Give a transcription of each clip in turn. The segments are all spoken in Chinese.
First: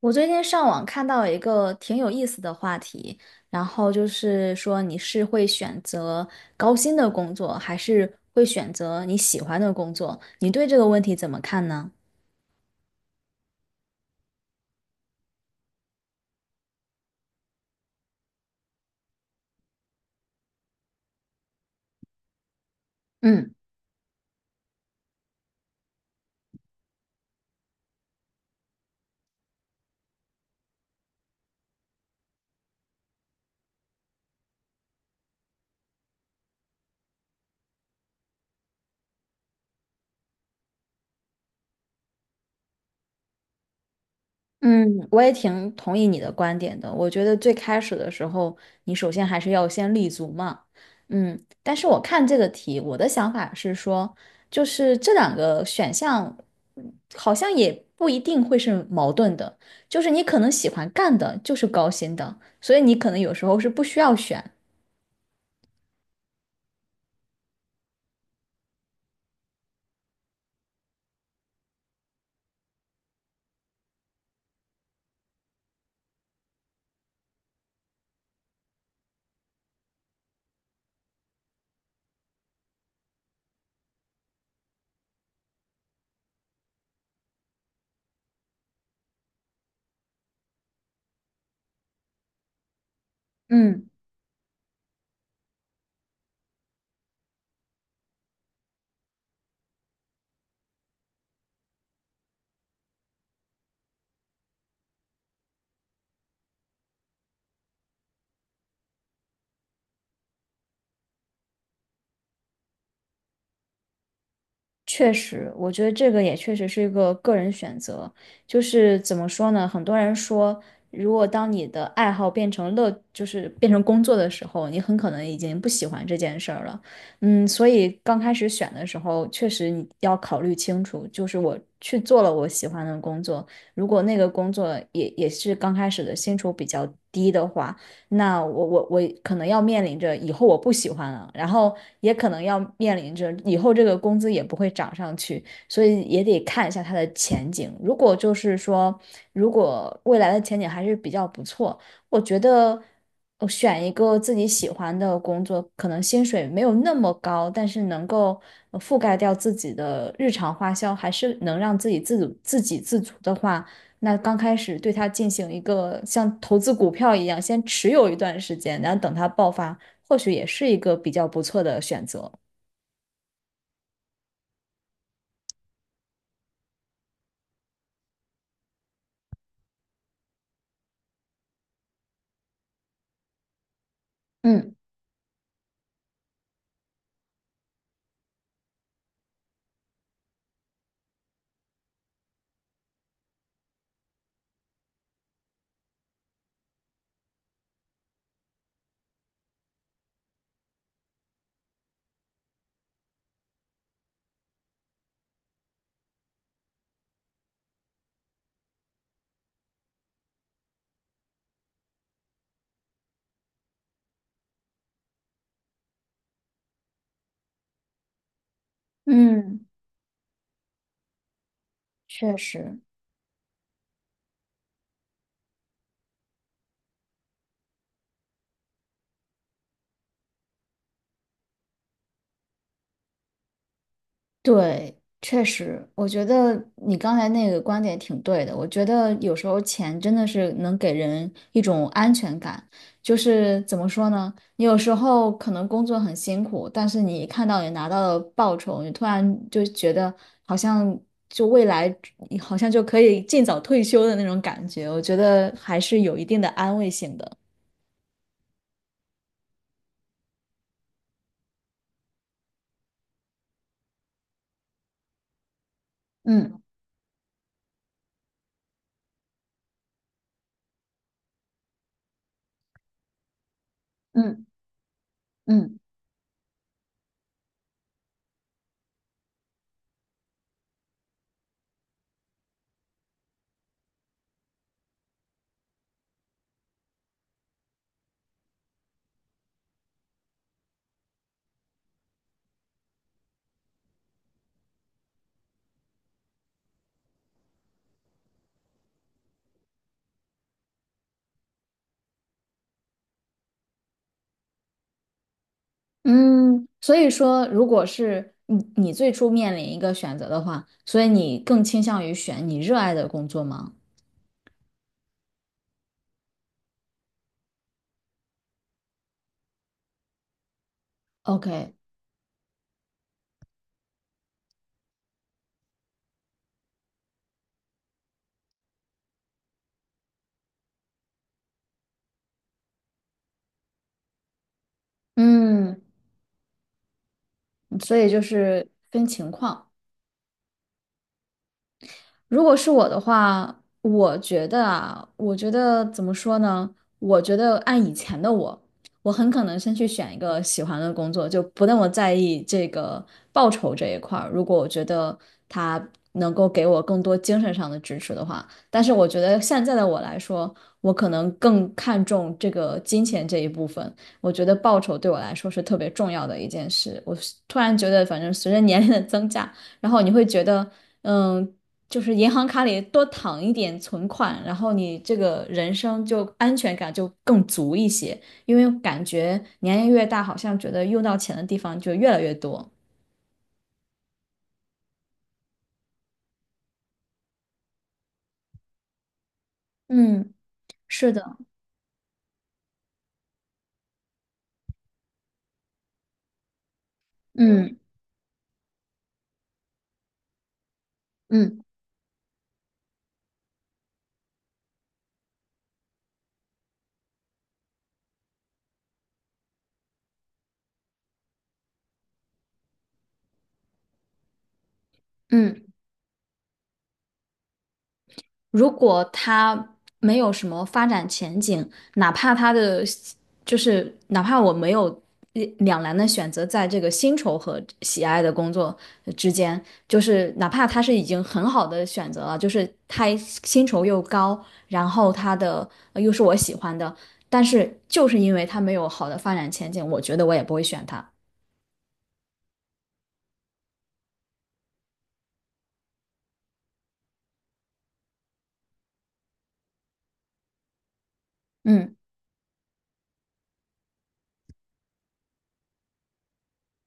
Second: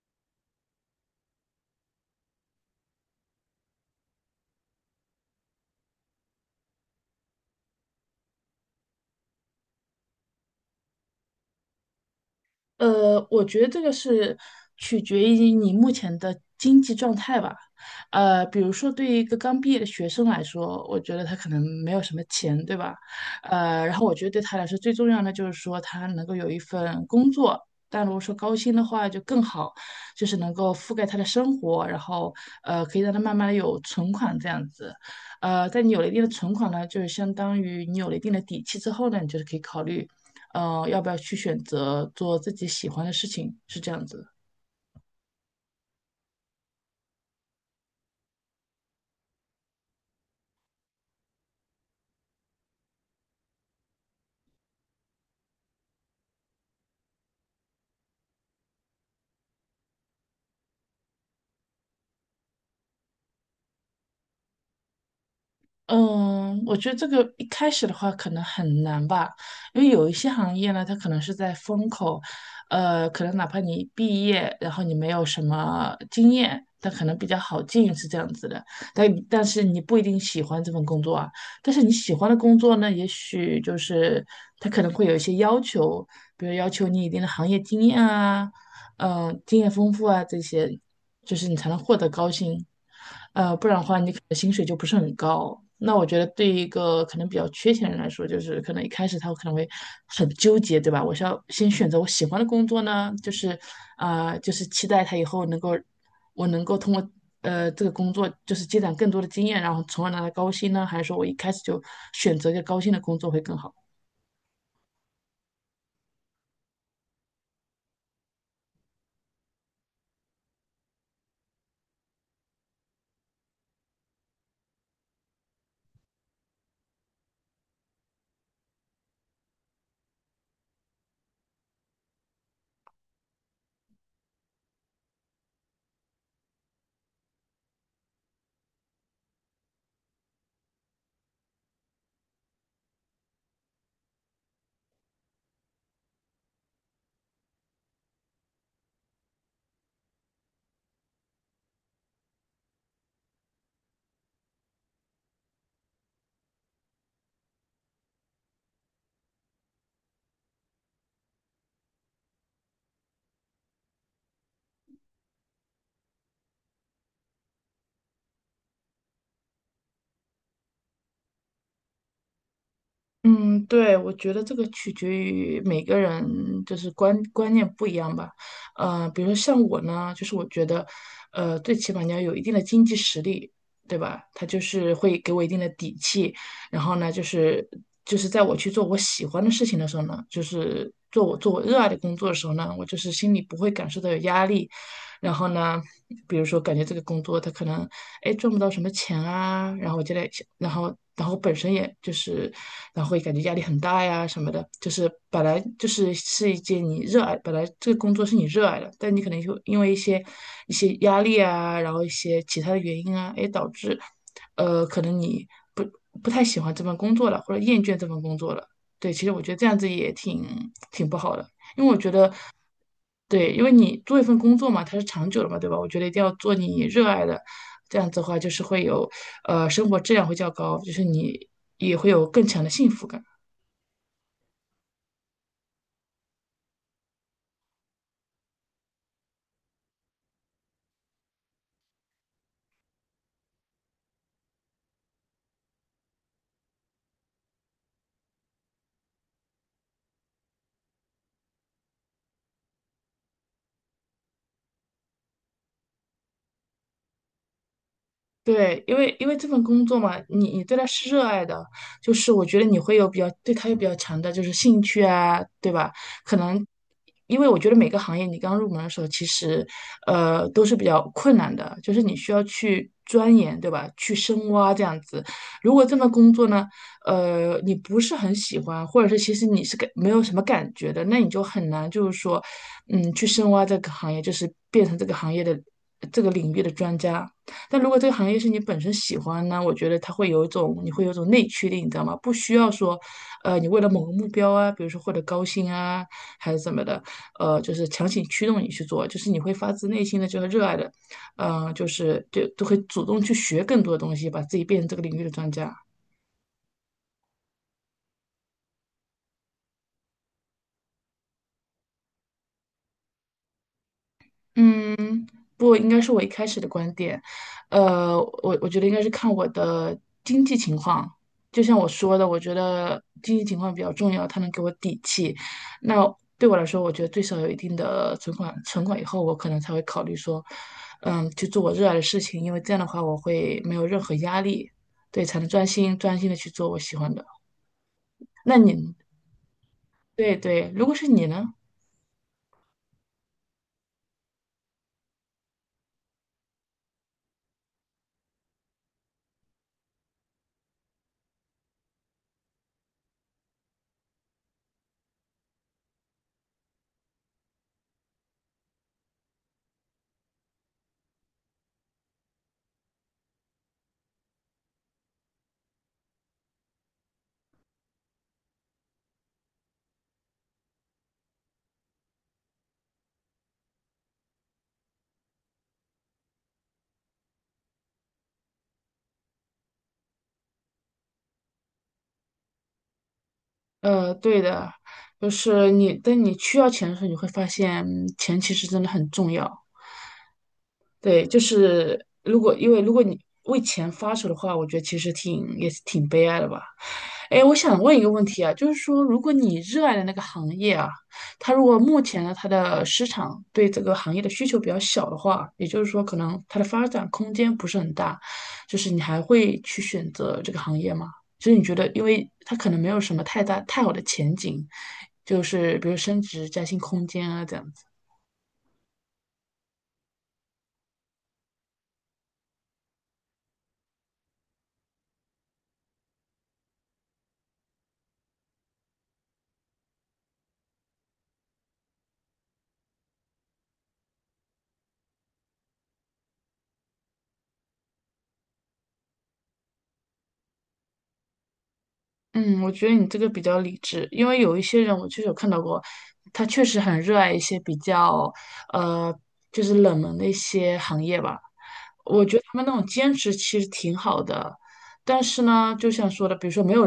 我最近上网看到一个挺有意思的话题，然后就是说你是会选择高薪的工作，还是会选择你喜欢的工作？你对这个问题怎么看呢？我觉得这个是取决于你目前的经济状态吧。比如说对于一个刚毕业的学生来说，我觉得他可能没有什么钱，对吧？嗯。然后我觉得对他来说最重要的就是说他能够有一份工作，但如果说高薪的话就更好，就是能够覆盖他的生活，然后可以让他慢慢的有存款这样子。在你有了一定的存款呢，就是相当于你有了一定的底气之后呢，你就是可以考虑。要不要去选择做自己喜欢的事情，是这样子。嗯，我也挺同意你的观点的。我觉得最开始的时候，你首先还是要先立足嘛。嗯，但是我看这个题，我的想法是说，就是这两个选项嗯好像也不一定会是矛盾的。就是你可能喜欢干的就是高薪的，所以你可能有时候是不需要选。嗯，我觉得这个一开始的话可能很难吧，因为有一些行业呢，它可能是在风口，可能哪怕你毕业，然后你没有什么经验，但可能比较好进是这样子的。但是你不一定喜欢这份工作啊，但是你喜欢的工作呢，也许就是它可能会有一些要求，比如要求你一定的行业经验啊，嗯，经验丰富啊这些，就是你才能获得高薪，不然的嗯。话你可能薪水就不是很高。那我觉得对于一个可能比较缺钱的人来说，就是可能一开始他可能会很纠结，对吧？我是要先选择我喜欢的工作呢，就是期待他以后能够我能够通过这个工作就是积攒更多的经验，然后从而拿到高薪呢，还是说我一开始就选择一个高薪的工作会更好？确实，我觉得这个也确实是一个个人选择。就是怎么说呢？很多人说，如果当你的爱好变成乐，就是变成工作的时候，你很可能已经不喜欢这件事儿了。嗯，所以刚开始选的时候，确实你要考虑清楚，就是我去做了我喜欢的工作，如果那个工作也是刚开始的薪酬比较低的话。那我可能要面临着以后我不喜欢了，然后也可能要面临着以后这个工资也不会涨上去，所以也得看一下它的前景。如果就是说，如果未来的前景还是比较不错，我觉得我选一个自己喜欢的工作，可能薪水没有那么高，但是能够覆盖掉自己的日常花销，还是能让自己自主、自给自足的话。那刚开始对它进行一个像投资股票一样，先持有一段时间，然后等它爆发，或许也是一个比较不错的选择。嗯，对，我觉得这个取决于每个人就是观念不一样吧。比如说像我呢，就是我觉得，最起码你要有一定的经济实力，对吧？他就嗯是会给我一定的底气，然后呢，就是在我去做我喜欢的事情的时候呢，就是做我热爱的工作的时候呢，我就是心里不会感受到有压力，然后呢，比如说感觉这个工作他可能哎赚不到什么钱啊，然后我就在想，然后本身也就是，然后会感觉压力很大呀什么的，就是是一件你热爱，本来这个工作是你热爱的，但你可能就因为一些压力啊，然后一些其他的原因啊，哎导致，可能你不不太喜欢这份工作了，或者厌倦这份工作了。对，其实我觉得嗯，这样子挺不好的，因为我觉得确实。对，因为你做一份工作嘛，它是长久的嘛，对吧？我觉得一定要做你热爱的，这样子的话就是会有，生活质量会较高，就是你也会有更强的幸福感。对，确实，我觉得你刚才那个观点挺对的。我觉得有时候钱真的是能给人一种安全感，就是怎么说呢？你有时候可能工作很辛苦，但是你一看到你拿到了报酬，你突然就觉得好像就未来好像就可以尽早退休的那种感觉，我觉得还是有一定的安慰性的。对，因为这份工作嘛，你对它是热爱的，就是我觉得你会有对它有比较强的就是兴趣啊，对吧？可嗯能因为我觉得每个行业你刚入门的时候，其实都是比较困难的，就是你需要去钻研，对吧？去嗯深挖这样子。如嗯。果这份工作呢，你不是很喜欢，或者是其实你是没有什么感觉的，那你就很难就是说，嗯，去深挖这个行业，就是变成这个行业的这个领域的专家。但如果这个行业是你本身喜欢呢，我觉得它会有一种，你会有一种内驱力，你知道吗？不需要说，你为了某个目标啊，比如说获得高薪啊，还是怎么的，就是强行驱动你去做，就是你会发自内心的就是热爱的，就都会主动去学更多的东西，把自己变成这个领域的专家。嗯，所以说，如果是你最初面临一个选择的话，所以你更倾向于选你热爱的工作吗嗯。不应该是我一开始的观点，呃，我觉得应该是看我的经济情况。就？OK，像我说的，我觉得经济情况比较重要，它能给我底气。那对我来说，我觉得最少有一定的存款，存款以后，我可能才会考虑说，嗯，去做我热爱的事情，因为这样的话，我会没有任何压力，对，才能嗯，专心的去做我喜欢的。所以就那是你，分情况。对对，如果是你呢？如果是我的话，我觉得啊，我觉得怎么说呢？我觉得按以前的我，我很可能先去选一个喜欢的工作，就不那么在意这个报酬这一块儿。如果我觉得他能够给我更多精神上的支持的话，但是我觉得现在的我来说，我可能更看重这个金钱这一部分。我觉得报酬对我来说是特别重要的一件事。我突然觉得，反正随着年龄的增加，然后你会觉得。嗯，就是银行卡里多躺一点存款，然后你这个人生就安全感就更足一些，因为感觉年龄越大，好像觉得用到钱的地方就越来越多。对的，就是你，当你需要钱的时候，你会发现嗯钱其实真的很重要。嗯，是对，的，就是因为如果你为钱发愁的话，我觉得其实挺也是挺悲哀的吧。哎，我嗯想问一个问题啊，就是说，如果你热爱的那个行业啊，它嗯如果目前呢，它的市场对这个行业的需求比较小的话，也就是说，可能它的发展空间不是很大，就是你还会去选择这个行业吗？就是你觉得，因为它可能没有什么太大太好的前景，就嗯。是比如升职加薪空间啊这样子。如果他没有什么发展前景，哪怕他的就是哪怕我没有两难的选择，在这个薪酬和喜爱的工作之间，就是哪怕他是已经很好的选择了，就是他薪酬又高，然后他的又是我喜欢的，但是就是因为他没有好的发展前景，我觉得我也不会选他。嗯，我觉得你这个比较理智，因为有一些人我确实有看到过，他确实很热爱一些比较呃，就是冷门的一些行业吧。嗯。我觉得他们那种兼职其实挺好的，但是呢，就像说的，比如说没有，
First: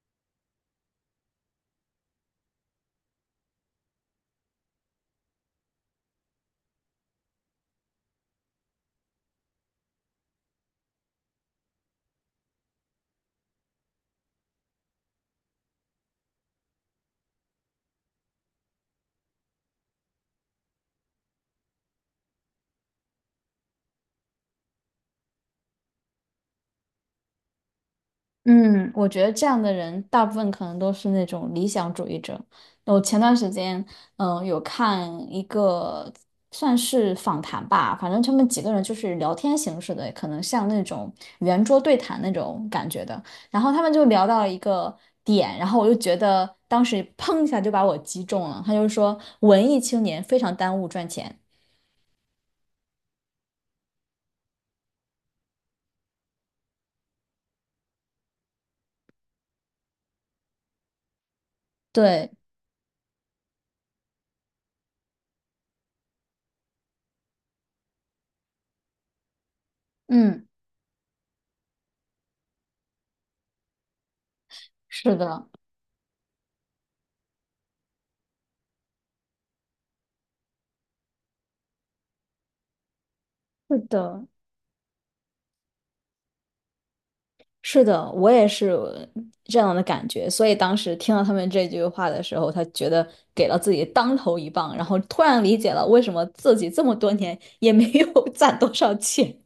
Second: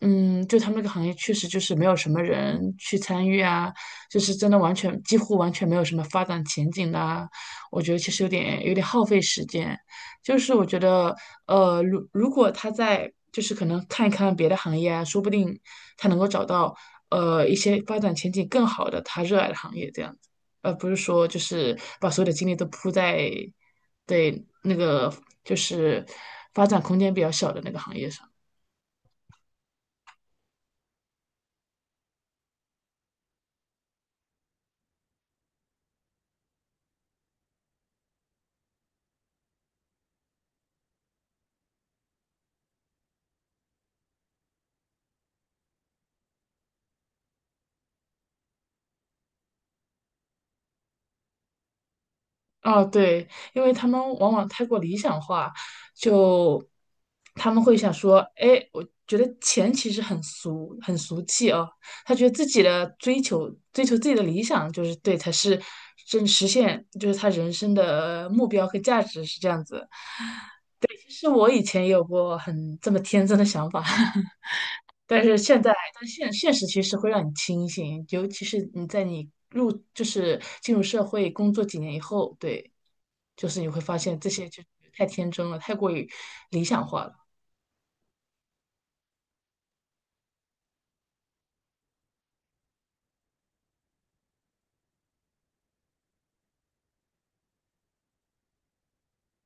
嗯，就他们那个行业确实就是没有什么人去参与啊，就是真的几乎完全没有什么发展前景的啊，我觉得其实有点耗费时间。就是我觉得，如果他在就是可能看一看别的行业啊，说不定他能够找到一些发展前景更好的他热爱的行业这样。而不是说就是把所有的精力都扑在对那个就是发展空间比较小的那个行业上。嗯，我觉得这样的人大部分可能都是那种理想主义者。我前段时间，有看一个算是访谈吧，反正他们几个人就是聊天形式的，可能像那种圆桌对谈那种感觉的。然后他们就聊到了一个点，然后我就觉得当时砰一下就把我击中了。他就说，文艺青年非常耽误赚钱。哦，对，因为他们往往太过理想化，就他们会想说，哎，我觉得钱其实很俗，很俗气哦。他觉对，得自己的追求，追求自己的理想，就是对，才是真实现，就是他人生的目标和价值是这样子。嗯，其实我以前也有过很这么天真的想法。是但是的，现在，但现实其实会让你清醒，尤其是你在就是进入社会工作几年以后，对，就是你是会发现的。这些就太天真了，太过于理想化了。是的，我也是这样的感觉，所以当时听到他们这句话的时候，他觉得给了自己当头一棒，然后突然理解了为什么自己这么多年也没有 攒多少钱。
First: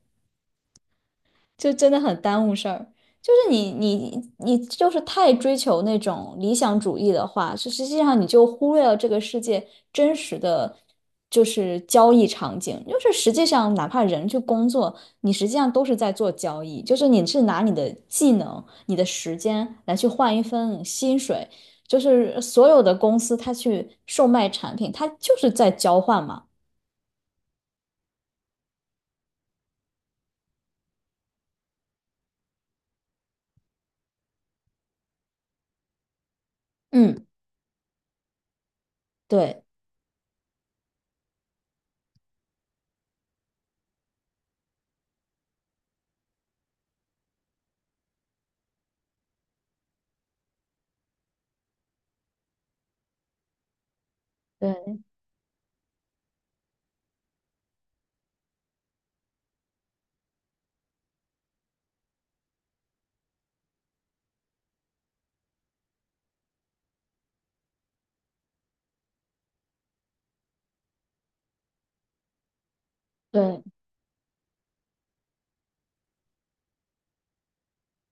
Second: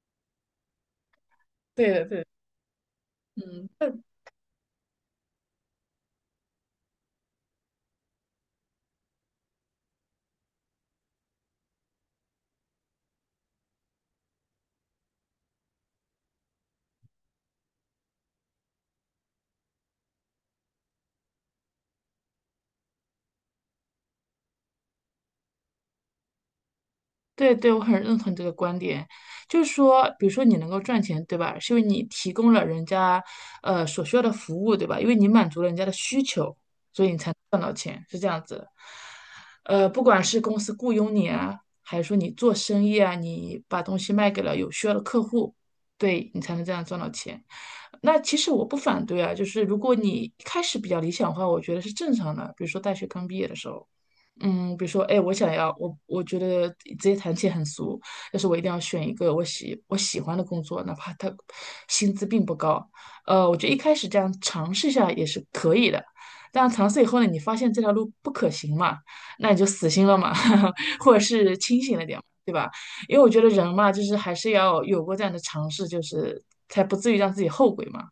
就对真的的，对很的耽误事儿。就是你嗯，你你就是太追求那种理想主义的话，就实际上你就忽略了这个世界真实的就是交易场景。就是实际上，哪怕人去工作，你实际上都是在做交易，就是你是拿你的技能、你的时间来去换一份薪水。就是所有的公司，它去售卖产品，它就是在交换嘛。对对，我很认同你这个观点，就是说，比如说你能够赚钱，对吧？是因为你提供了人家所需要的服务，对吧？因为你满足了人家的需求，所以你嗯，才能赚到钱，是这样子的对不管是公司雇佣你啊，还是说你做生意啊，你把东西卖给了有需要的客户，对你才能这样赚到钱。那其实我不反对啊，就是如果你一开始比较理想化，我觉得是正常的。比如说大学刚毕业的时候。嗯，比如对说，哎，我想要，我觉得直接谈钱很俗，但是我一定要选一个我喜欢的工作，哪怕它薪资并不高。我觉得一开始这样尝试一下也是可以的，但尝试以后呢，你发现这条路不可行嘛，那你就死心了嘛，或者是清醒了点嘛对吧？因为我觉得对人嘛，就是还是要有过这样的尝试，就是才不至于让自己后悔嘛。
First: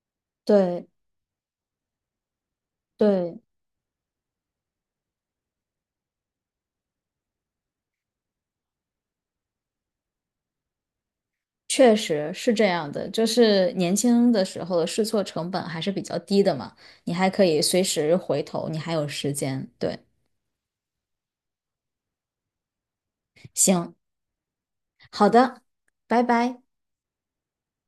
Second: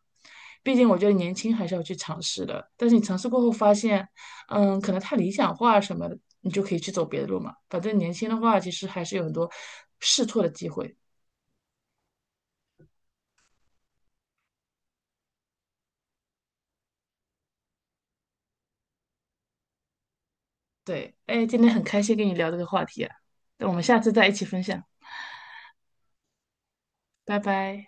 毕对。竟我觉得年轻还是要去尝试的，但是你尝试对，过后发现，嗯，可能太理想化什么的，你就可以去走别的路嘛。反正年轻的话，其实还是有很多试错的机会。确实是这样的，就是年轻的时候的试错成本还是比较低的嘛，你还可以随时回头，你还有时间。对，对，哎，今天很开心跟你聊这个话题啊，那我们行，下次再一起分享，好的，拜拜。拜拜。